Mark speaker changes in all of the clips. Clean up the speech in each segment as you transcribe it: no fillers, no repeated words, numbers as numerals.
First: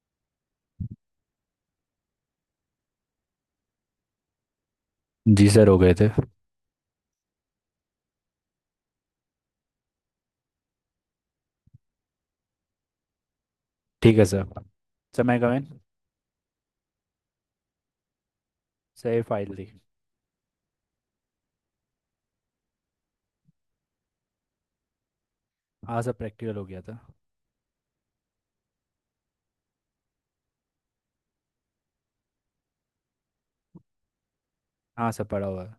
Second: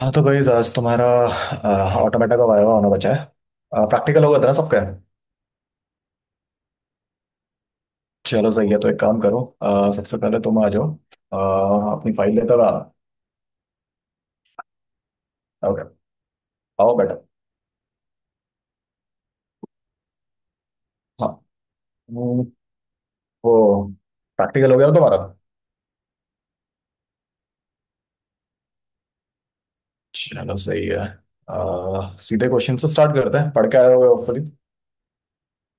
Speaker 1: हाँ, तो भाई आज तुम्हारा ऑटोमेटा का वायवा होना बचा है। प्रैक्टिकल होगा था ना सबका।
Speaker 2: जी सर, हो गए थे।
Speaker 1: चलो सही है, तो एक काम करो, सबसे पहले तुम आ जाओ। अ, अपनी फाइल लेकर आना।
Speaker 2: ठीक है सर। सर, मैं कमेंट।
Speaker 1: ओके। आओ बेटा।
Speaker 2: सर, ये फाइल दी।
Speaker 1: हाँ। हम्म, वो प्रैक्टिकल हो गया ना तुम्हारा।
Speaker 2: हाँ सर, प्रैक्टिकल हो गया था।
Speaker 1: चलो सही है। सीधे क्वेश्चन से स्टार्ट करते हैं, पढ़ के आए होगे होपफुली।
Speaker 2: हाँ सर, पढ़ा हुआ है।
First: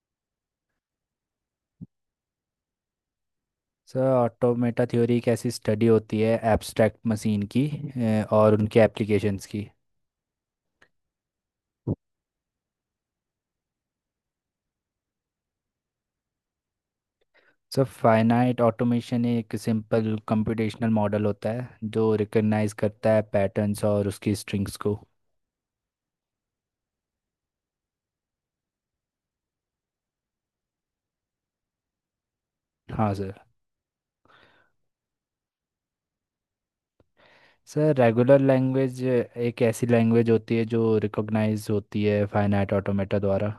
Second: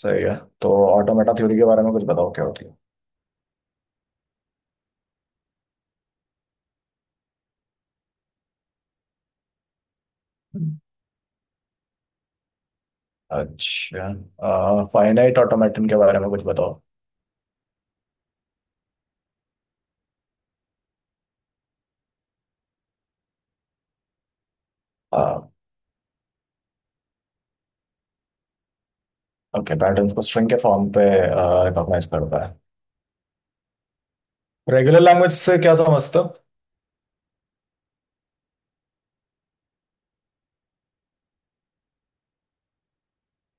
Speaker 1: सही है। तो ऑटोमेटा थ्योरी के बारे में कुछ बताओ, क्या होती है।
Speaker 2: सर, ऑटोमेटा थ्योरी एक ऐसी स्टडी होती है एब्स्ट्रैक्ट मशीन की और उनके एप्लीकेशंस की।
Speaker 1: अच्छा, फाइनाइट ऑटोमेटन के बारे में कुछ बताओ।
Speaker 2: सर, फाइनाइट ऑटोमेशन एक सिंपल कंप्यूटेशनल मॉडल होता है जो रिकग्नाइज करता है पैटर्न्स और उसकी स्ट्रिंग्स को।
Speaker 1: ओके, पैटर्न्स को स्ट्रिंग के फॉर्म पे रिकॉग्नाइज करता है।
Speaker 2: हाँ सर।
Speaker 1: रेगुलर लैंग्वेज से क्या समझते हो।
Speaker 2: सर, रेगुलर लैंग्वेज एक ऐसी लैंग्वेज होती है जो रिकॉग्नाइज होती है फाइनाइट ऑटोमेटा द्वारा।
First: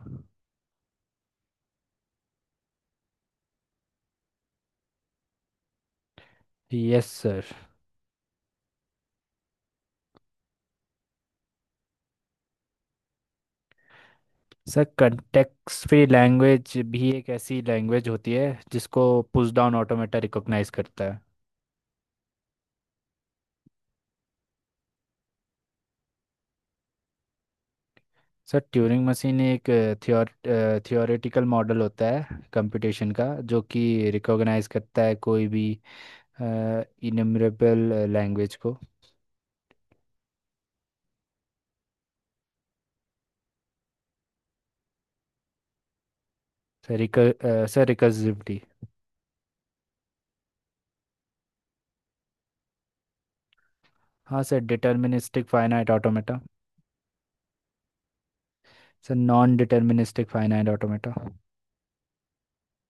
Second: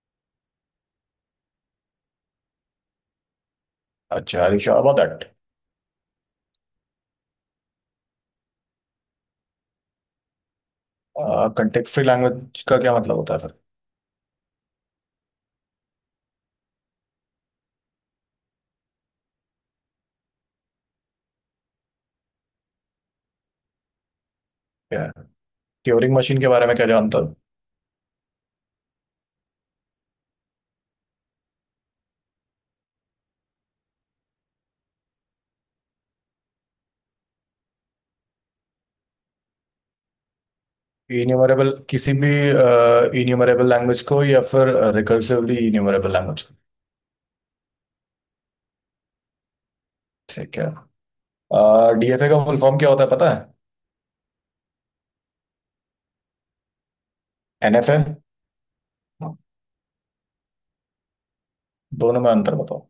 Speaker 1: अच्छा, are you sure about that.
Speaker 2: Yes sir.
Speaker 1: Context free language का क्या मतलब होता है sir.
Speaker 2: Sir, context free language भी एक ऐसी लैंग्वेज होती है जिसको पुश डाउन ऑटोमेटा रिकॉग्नाइज करता है।
Speaker 1: क्या है, ट्यूरिंग मशीन के बारे में क्या जानते हो।
Speaker 2: सर, ट्यूरिंग मशीन एक थियोर थियोरेटिकल मॉडल होता है कंप्यूटेशन का, जो कि रिकॉग्नाइज करता है कोई भी इनमरेबल लैंग्वेज को।
Speaker 1: इन्यूमरेबल किसी भी इन्यूमरेबल लैंग्वेज को, या फिर रिकर्सिवली इन्यूमरेबल लैंग्वेज को।
Speaker 2: सर रिकर सर रिकर्सिविटी।
Speaker 1: ठीक है, डीएफए का फुल फॉर्म क्या होता है पता है।
Speaker 2: हाँ sir, deterministic finite automata.
Speaker 1: NFA,
Speaker 2: sir, non deterministic finite automata.
Speaker 1: दोनों में अंतर बताओ।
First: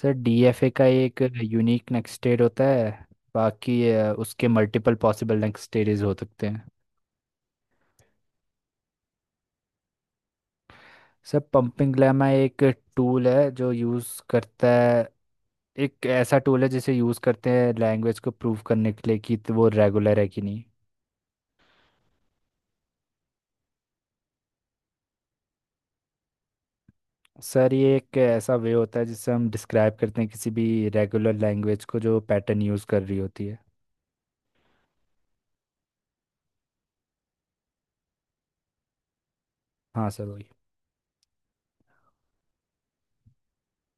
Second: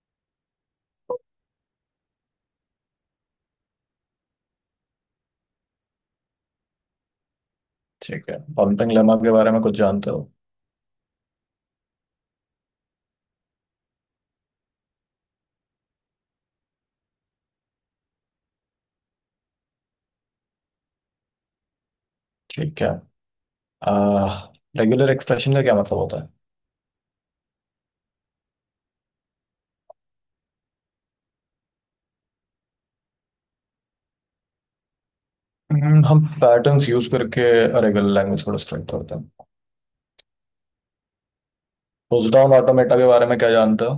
Speaker 2: सर, डीएफए का एक यूनिक नेक्स्ट स्टेट होता है, बाकी उसके मल्टीपल पॉसिबल नेक्स्ट स्टेजेस हो सकते हैं।
Speaker 1: ठीक है, पॉन्टिंग लेमा के बारे में कुछ जानते हो।
Speaker 2: सर, पंपिंग ग्लैमा टूल है जो यूज़ करता है एक ऐसा टूल है जिसे यूज़ करते हैं लैंग्वेज को प्रूव करने के लिए कि तो वो रेगुलर है कि नहीं।
Speaker 1: ठीक है, रेगुलर एक्सप्रेशन का क्या मतलब होता है।
Speaker 2: सर, ये एक ऐसा वे होता है जिससे हम डिस्क्राइब करते हैं किसी भी रेगुलर लैंग्वेज को जो पैटर्न यूज़ कर रही होती है।
Speaker 1: हम पैटर्न्स यूज करके रेगुलर लैंग्वेज को डिस्ट्रैक्ट करते हैं।
Speaker 2: हाँ सर, वही।
Speaker 1: पुश डाउन ऑटोमेटा के बारे में क्या जानते हो।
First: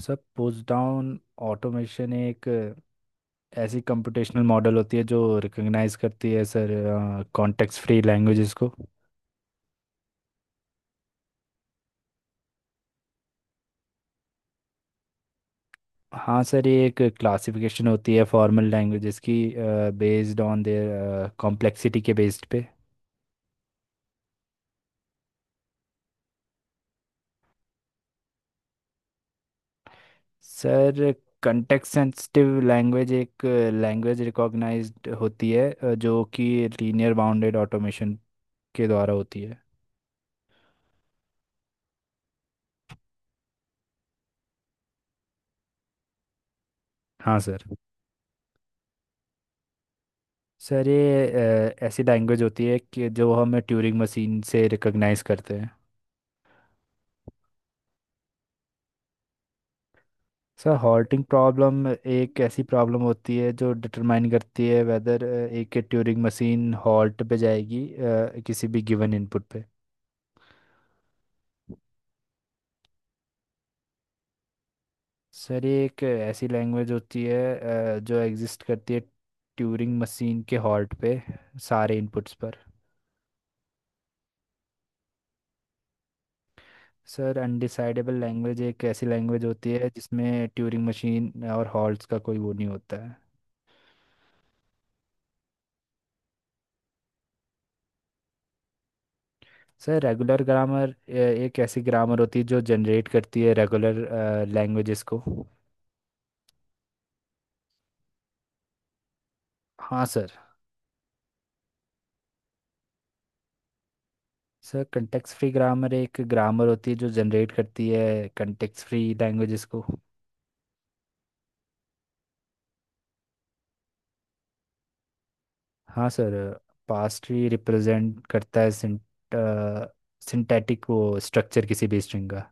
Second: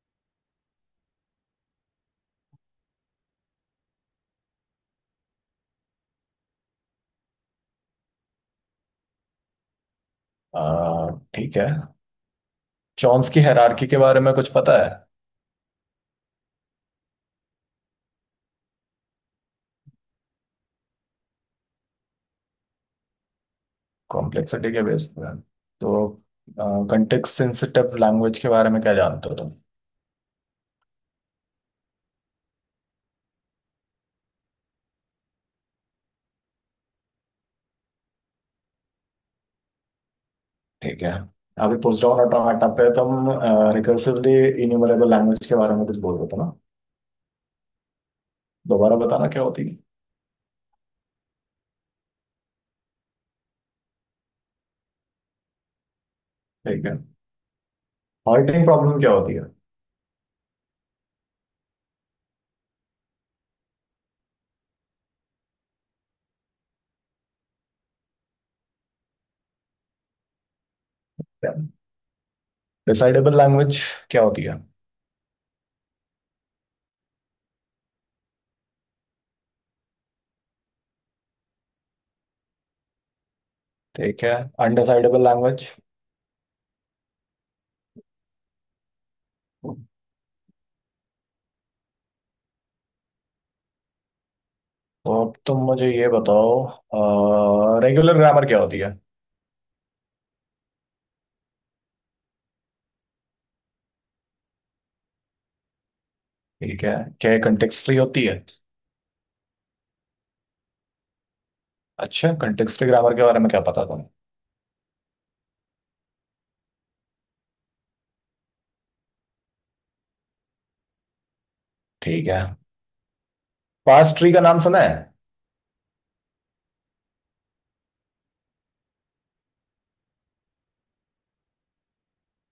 Speaker 2: सर, पुश डाउन ऑटोमेशन एक ऐसी कंप्यूटेशनल मॉडल होती है जो रिकॉग्नाइज करती है सर कॉन्टेक्स्ट फ्री लैंग्वेजेस को।
Speaker 1: आ, ठीक है। चॉम्स्की हायरार्की के बारे में कुछ पता है।
Speaker 2: हाँ सर, ये एक क्लासिफिकेशन होती है फॉर्मल लैंग्वेजेस की, बेस्ड ऑन देयर कॉम्प्लेक्सिटी के बेस्ड पे।
Speaker 1: कॉम्प्लेक्सिटी के बेस पर। तो कंटेक्स्ट सेंसिटिव लैंग्वेज के बारे में क्या जानते हो तुम।
Speaker 2: सर, कंटेक्स्ट सेंसिटिव लैंग्वेज एक लैंग्वेज रिकॉग्नाइज्ड होती है जो कि लीनियर बाउंडेड ऑटोमेशन के द्वारा होती है।
Speaker 1: ठीक है, अभी पुश डाउन ऑटोमेटा पे तुम रिकर्सिवली इन्यूमरेबल लैंग्वेज के बारे में कुछ बोल रहे थे ना।
Speaker 2: हाँ सर।
Speaker 1: दोबारा बताना, क्या होती है।
Speaker 2: सर, ये ऐसी लैंग्वेज होती है कि जो हम ट्यूरिंग मशीन से रिकॉग्नाइज करते हैं।
Speaker 1: ठीक है, हॉल्टिंग प्रॉब्लम क्या होती है।
Speaker 2: सर, हॉल्टिंग प्रॉब्लम एक ऐसी प्रॉब्लम होती है जो डिटरमाइन करती है वेदर एक ट्यूरिंग मशीन हॉल्ट पे जाएगी किसी भी गिवन इनपुट पे।
Speaker 1: डिसाइडेबल लैंग्वेज क्या होती है।
Speaker 2: सर, ये एक ऐसी लैंग्वेज होती है जो एग्जिस्ट करती है ट्यूरिंग मशीन के हॉल्ट पे सारे इनपुट्स पर।
Speaker 1: ठीक है, undecidable language.
Speaker 2: Sir, undecidable language एक ऐसी लैंग्वेज होती
Speaker 1: तो
Speaker 2: है जिसमें ट्यूरिंग मशीन और हॉल्ट्स का कोई वो नहीं होता है।
Speaker 1: अब तुम मुझे ये बताओ, रेगुलर ग्रामर क्या होती है।
Speaker 2: सर, रेगुलर ग्रामर एक ऐसी ग्रामर होती है जो जनरेट करती है रेगुलर लैंग्वेजेस को।
Speaker 1: ठीक है, क्या ये कंटेक्स्ट फ्री होती है।
Speaker 2: हाँ सर।
Speaker 1: अच्छा, कंटेक्स्ट फ्री ग्रामर के बारे में क्या पता तुम्हें।
Speaker 2: सर, कंटेक्स्ट फ्री ग्रामर एक ग्रामर होती है जो जनरेट करती है कंटेक्स्ट फ्री लैंग्वेजेस को।
Speaker 1: ठीक है, पास्ट ट्री का नाम सुना है।
Speaker 2: हाँ सर, पास्ट भी रिप्रेजेंट करता है सिंटैटिक वो स्ट्रक्चर किसी भी स्ट्रिंग का।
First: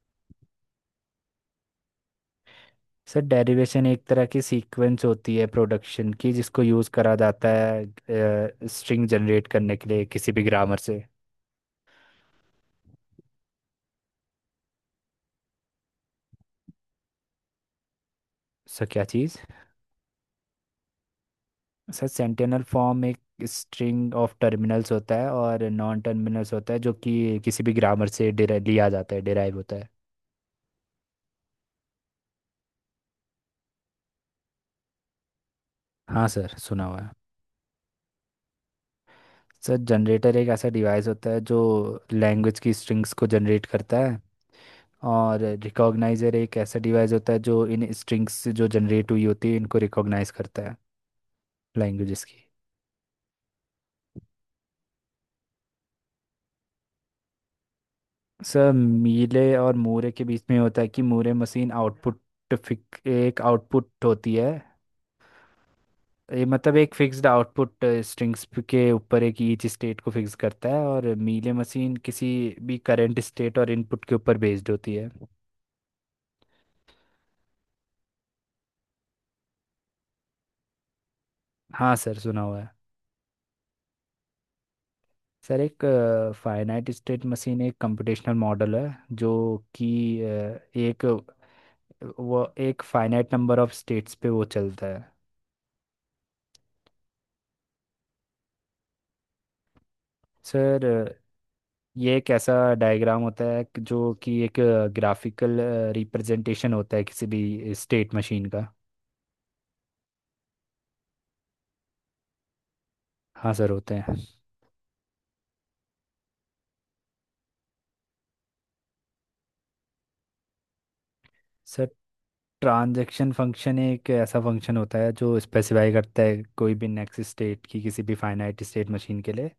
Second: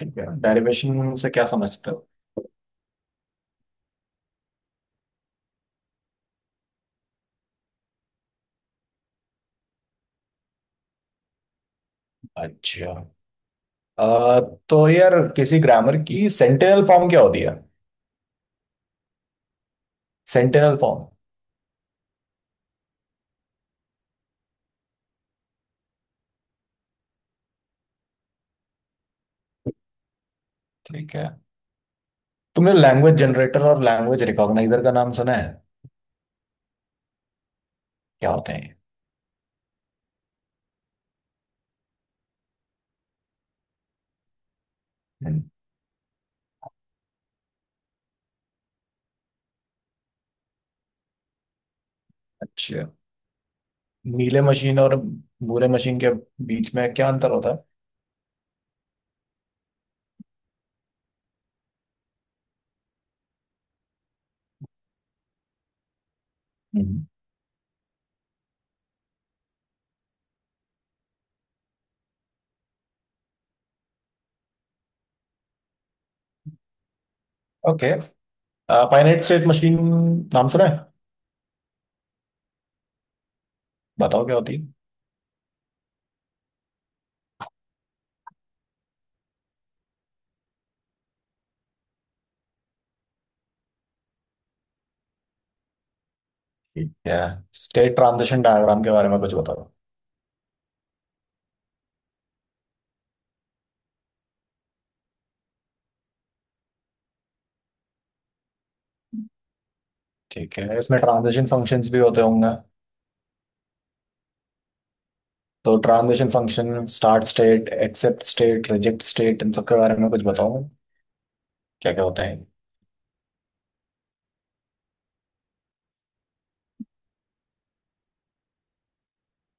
Speaker 1: ठीक है, डेरिवेशन से क्या समझते हो।
Speaker 2: सर, डेरिवेशन एक तरह की सीक्वेंस होती है प्रोडक्शन की, जिसको यूज़ करा जाता है स्ट्रिंग जनरेट करने के लिए किसी भी ग्रामर से।
Speaker 1: अच्छा, अ, तो यार किसी ग्रामर की सेंटेनल फॉर्म क्या होती है।
Speaker 2: सर, क्या चीज़?
Speaker 1: Sentential form.
Speaker 2: Sir, sentential form एक स्ट्रिंग ऑफ टर्मिनल्स होता है और नॉन टर्मिनल्स होता है जो कि किसी भी ग्रामर से लिया जाता है, डिराइव होता है।
Speaker 1: ठीक है, तुमने लैंग्वेज जनरेटर और लैंग्वेज रिकॉग्नाइजर का नाम सुना है।
Speaker 2: हाँ सर, सुना हुआ है।
Speaker 1: क्या होते हैं ये?
Speaker 2: सर, जनरेटर एक ऐसा डिवाइस होता है जो लैंग्वेज की स्ट्रिंग्स को जनरेट करता है, और
Speaker 1: हम्म।
Speaker 2: रिकॉग्नाइजर एक ऐसा डिवाइस होता है जो इन स्ट्रिंग्स जो जनरेट हुई होती है इनको रिकॉग्नाइज करता है लैंग्वेजेस की।
Speaker 1: अच्छा, नीले मशीन और भूरे मशीन के बीच में क्या अंतर होता है।
Speaker 2: सर, मीले और मूरे के बीच में होता है कि मूरे मशीन आउटपुट फिक एक आउटपुट होती है, ये मतलब एक फिक्स्ड आउटपुट स्ट्रिंग्स के ऊपर एक ईच स्टेट को फिक्स करता है, और मीले मशीन किसी भी करंट स्टेट और इनपुट के ऊपर बेस्ड होती है।
Speaker 1: ओके, फाइनाइट स्टेट मशीन नाम सुना है।
Speaker 2: हाँ सर, सुना हुआ है।
Speaker 1: बताओ क्या होती है।
Speaker 2: सर, एक फाइनाइट स्टेट मशीन एक कंप्यूटेशनल मॉडल है जो कि एक वो एक फाइनाइट नंबर ऑफ स्टेट्स पे वो चलता है।
Speaker 1: ठीक है, स्टेट ट्रांजिशन डायग्राम के बारे में कुछ बताओ।
Speaker 2: सर ये एक ऐसा डायग्राम होता है जो कि एक ग्राफिकल रिप्रेजेंटेशन होता है किसी भी स्टेट मशीन का।
Speaker 1: ठीक है, इसमें ट्रांजिशन फंक्शंस भी होते होंगे।
Speaker 2: हाँ सर, होते हैं।
Speaker 1: तो transition function, start state, accept state, reject state, इन सब के बारे में कुछ बताओ।
Speaker 2: सर,
Speaker 1: क्या क्या होता है।
Speaker 2: ट्रांजैक्शन फंक्शन एक ऐसा फंक्शन होता है जो स्पेसिफाई करता है कोई भी नेक्स्ट स्टेट की किसी भी फाइनाइट स्टेट मशीन के लिए।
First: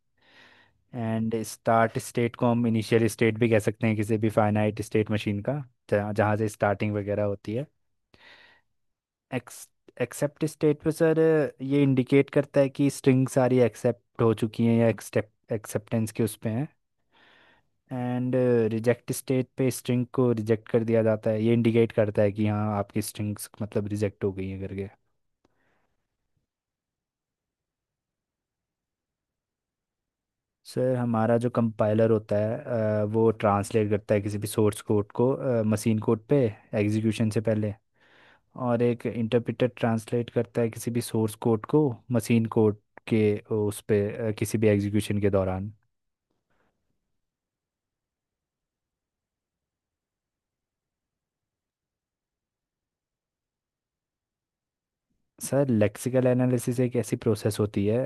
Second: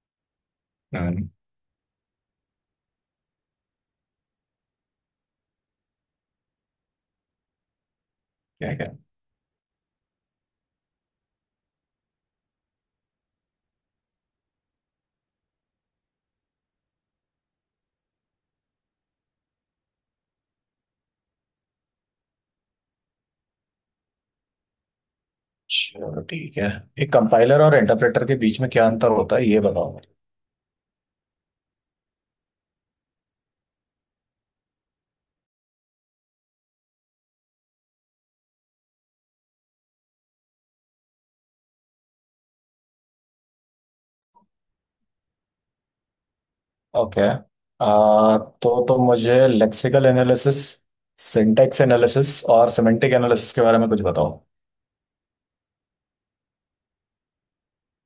Speaker 1: हम्म,
Speaker 2: एंड स्टार्ट स्टेट को हम इनिशियल स्टेट भी कह सकते हैं किसी भी फाइनाइट स्टेट मशीन का, जहाँ जहाँ से स्टार्टिंग वगैरह होती है।
Speaker 1: क्या क्या।
Speaker 2: एक्स एक्सेप्ट स्टेट पे सर ये इंडिकेट करता है कि स्ट्रिंग सारी एक्सेप्ट हो चुकी हैं, या एक्सेप्टेंस के उस पे हैं। एंड रिजेक्ट स्टेट पे स्ट्रिंग को रिजेक्ट कर दिया जाता है, ये इंडिकेट करता है कि हाँ आपकी स्ट्रिंग्स मतलब रिजेक्ट हो गई हैं करके।
Speaker 1: चलो ठीक है, एक कंपाइलर और इंटरप्रेटर के बीच में क्या अंतर होता है ये बताओ।
Speaker 2: सर, हमारा जो कंपाइलर होता है वो ट्रांसलेट करता है किसी भी सोर्स कोड को मशीन कोड पे एग्जीक्यूशन से पहले, और एक इंटरप्रेटर ट्रांसलेट करता है किसी भी सोर्स कोड को मशीन कोड के उस पे किसी भी एग्जीक्यूशन के दौरान।
Speaker 1: ओके आ, तो मुझे लेक्सिकल एनालिसिस, सिंटैक्स एनालिसिस और सिमेंटिक एनालिसिस के बारे में कुछ बताओ।
Speaker 2: सर, लेक्सिकल एनालिसिस एक ऐसी प्रोसेस होती है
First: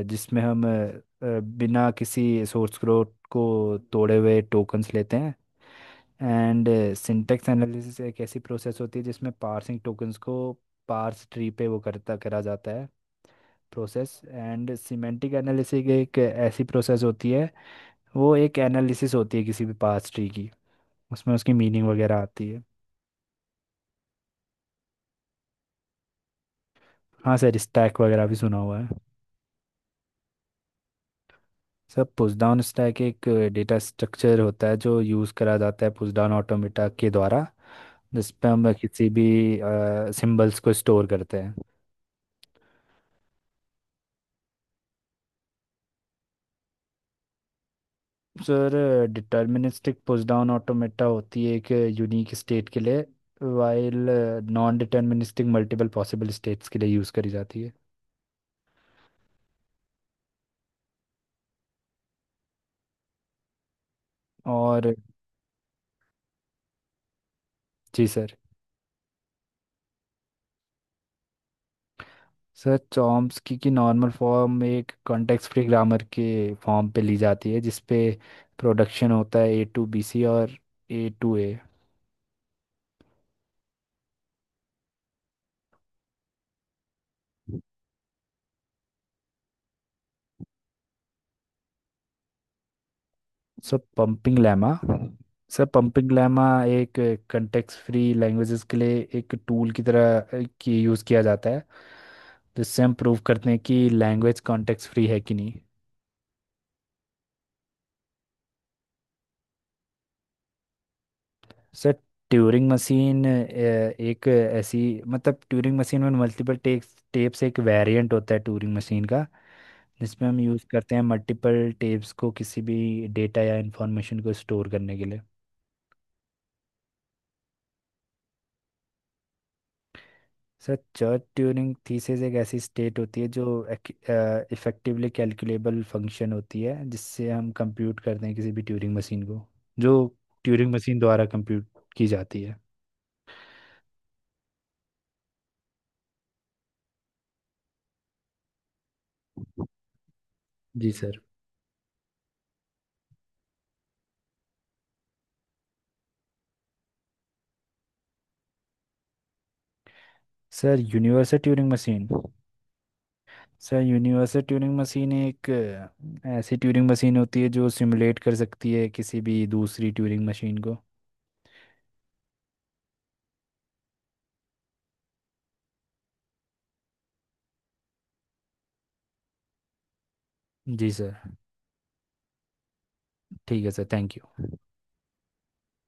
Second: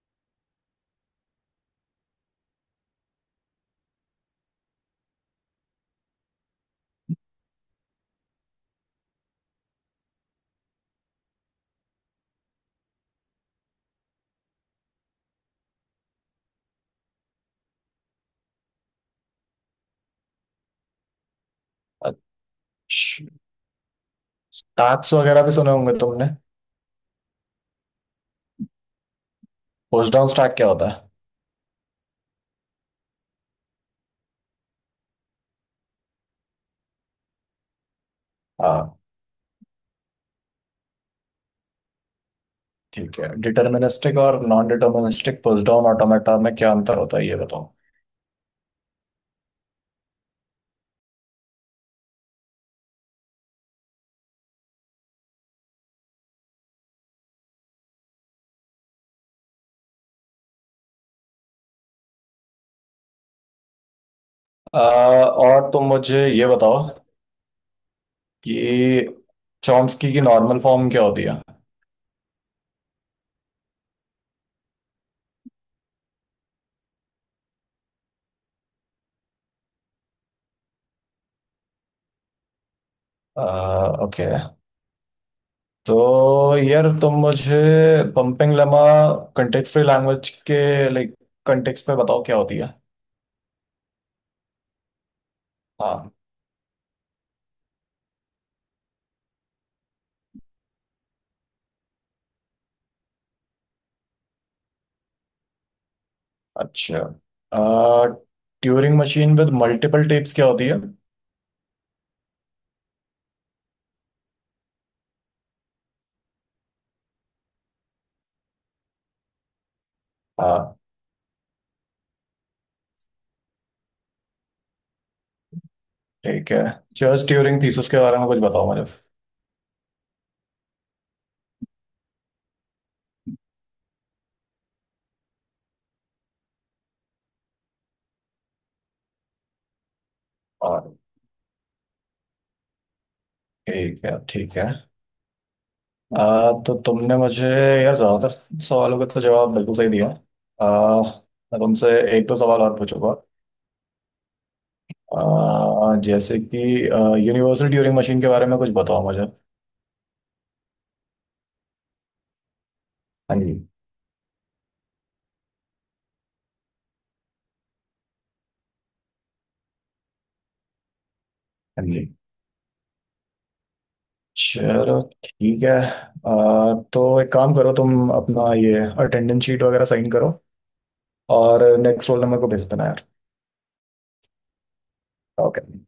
Speaker 2: जिसमें हम बिना किसी सोर्स कोड को तोड़े हुए टोकन्स लेते हैं। एंड सिंटेक्स एनालिसिस एक ऐसी प्रोसेस होती है जिसमें पार्सिंग टोकन्स को पार्स ट्री पे वो करता करा जाता है, प्रोसेस एंड सिमेंटिक एनालिसिस एक ऐसी प्रोसेस होती है, वो एक एनालिसिस होती है किसी भी पास्ट ट्री की, उसमें उसकी मीनिंग वगैरह आती है।
Speaker 1: अच्छा, स्टैक्स वगैरह भी सुने होंगे तुमने।
Speaker 2: हाँ सर, स्टैक वगैरह भी सुना हुआ है।
Speaker 1: पुशडाउन स्टैक क्या होता है।
Speaker 2: सर, पुश डाउन स्टैक एक डेटा स्ट्रक्चर होता है जो यूज़ करा जाता है पुश डाउन ऑटोमेटा के द्वारा, जिस पे हम
Speaker 1: हाँ।
Speaker 2: किसी भी सिंबल्स को स्टोर करते हैं।
Speaker 1: ठीक है, डिटर्मिनिस्टिक और नॉन डिटर्मिनिस्टिक पुशडाउन ऑटोमेटा में क्या अंतर होता है ये बताओ।
Speaker 2: Sir, deterministic push down automata होती है एक यूनिक स्टेट के लिए, while non deterministic multiple possible states के लिए यूज़ करी जाती है और।
Speaker 1: और तुम मुझे ये बताओ
Speaker 2: जी सर।
Speaker 1: कि चॉम्स्की की नॉर्मल फॉर्म क्या होती है।
Speaker 2: सर, चॉम्स्की की नॉर्मल फॉर्म एक कॉन्टेक्स्ट फ्री ग्रामर के फॉर्म पे ली जाती है जिसपे प्रोडक्शन होता है ए टू बी सी और ए टू ए।
Speaker 1: ओके, तो यार तुम मुझे pumping lemma context free language के, लाइक, कंटेक्स्ट पे बताओ क्या होती है।
Speaker 2: सर पंपिंग लैमा सर
Speaker 1: हाँ।
Speaker 2: पंपिंग लैमा एक कॉन्टेक्स्ट फ्री लैंग्वेजेस के लिए एक टूल की तरह की यूज़ किया जाता है जिससे हम प्रूव करते हैं कि लैंग्वेज कॉन्टेक्स्ट फ्री है कि नहीं।
Speaker 1: अच्छा, Turing machine with multiple tapes क्या होती
Speaker 2: सर, ट्यूरिंग मशीन एक ऐसी मतलब ट्यूरिंग मशीन में मल्टीपल टेप्स टेप्स एक वेरिएंट होता है ट्यूरिंग मशीन का, जिसमें हम यूज़
Speaker 1: है।
Speaker 2: करते हैं मल्टीपल टेप्स को किसी भी डेटा या इंफॉर्मेशन को स्टोर करने के लिए।
Speaker 1: ठीक है, जस्ट ड्यूरिंग थीसिस के बारे में कुछ बताओ मुझे।
Speaker 2: सर, चर्ट ट्यूरिंग थीसिस एक ऐसी स्टेट होती है जो इफेक्टिवली कैलकुलेबल फंक्शन होती है जिससे हम कंप्यूट करते हैं किसी भी ट्यूरिंग मशीन को, जो ट्यूरिंग
Speaker 1: और
Speaker 2: मशीन द्वारा कंप्यूट की जाती है।
Speaker 1: ठीक है, ठीक है आ, तो तुमने मुझे यार ज्यादातर सवालों के तो जवाब बिल्कुल सही दिया।
Speaker 2: जी
Speaker 1: आ,
Speaker 2: सर।
Speaker 1: मैं तुमसे एक दो सवाल और पूछूंगा। आ, जैसे कि यूनिवर्सल ट्यूरिंग मशीन के बारे में कुछ बताओ मुझे। हाँ
Speaker 2: सर यूनिवर्सल ट्यूरिंग मशीन
Speaker 1: जी।
Speaker 2: सर यूनिवर्सल ट्यूरिंग मशीन एक ऐसी ट्यूरिंग मशीन होती है जो सिमुलेट कर सकती है किसी भी दूसरी ट्यूरिंग मशीन को।
Speaker 1: हाँ जी, चलो ठीक है। आ, तो एक काम करो, तुम अपना ये अटेंडेंस शीट वगैरह साइन करो।
Speaker 2: जी सर।
Speaker 1: और नेक्स्ट रोल नंबर को भेज देना यार।
Speaker 2: ठीक है सर, थैंक यू।
Speaker 1: ओके।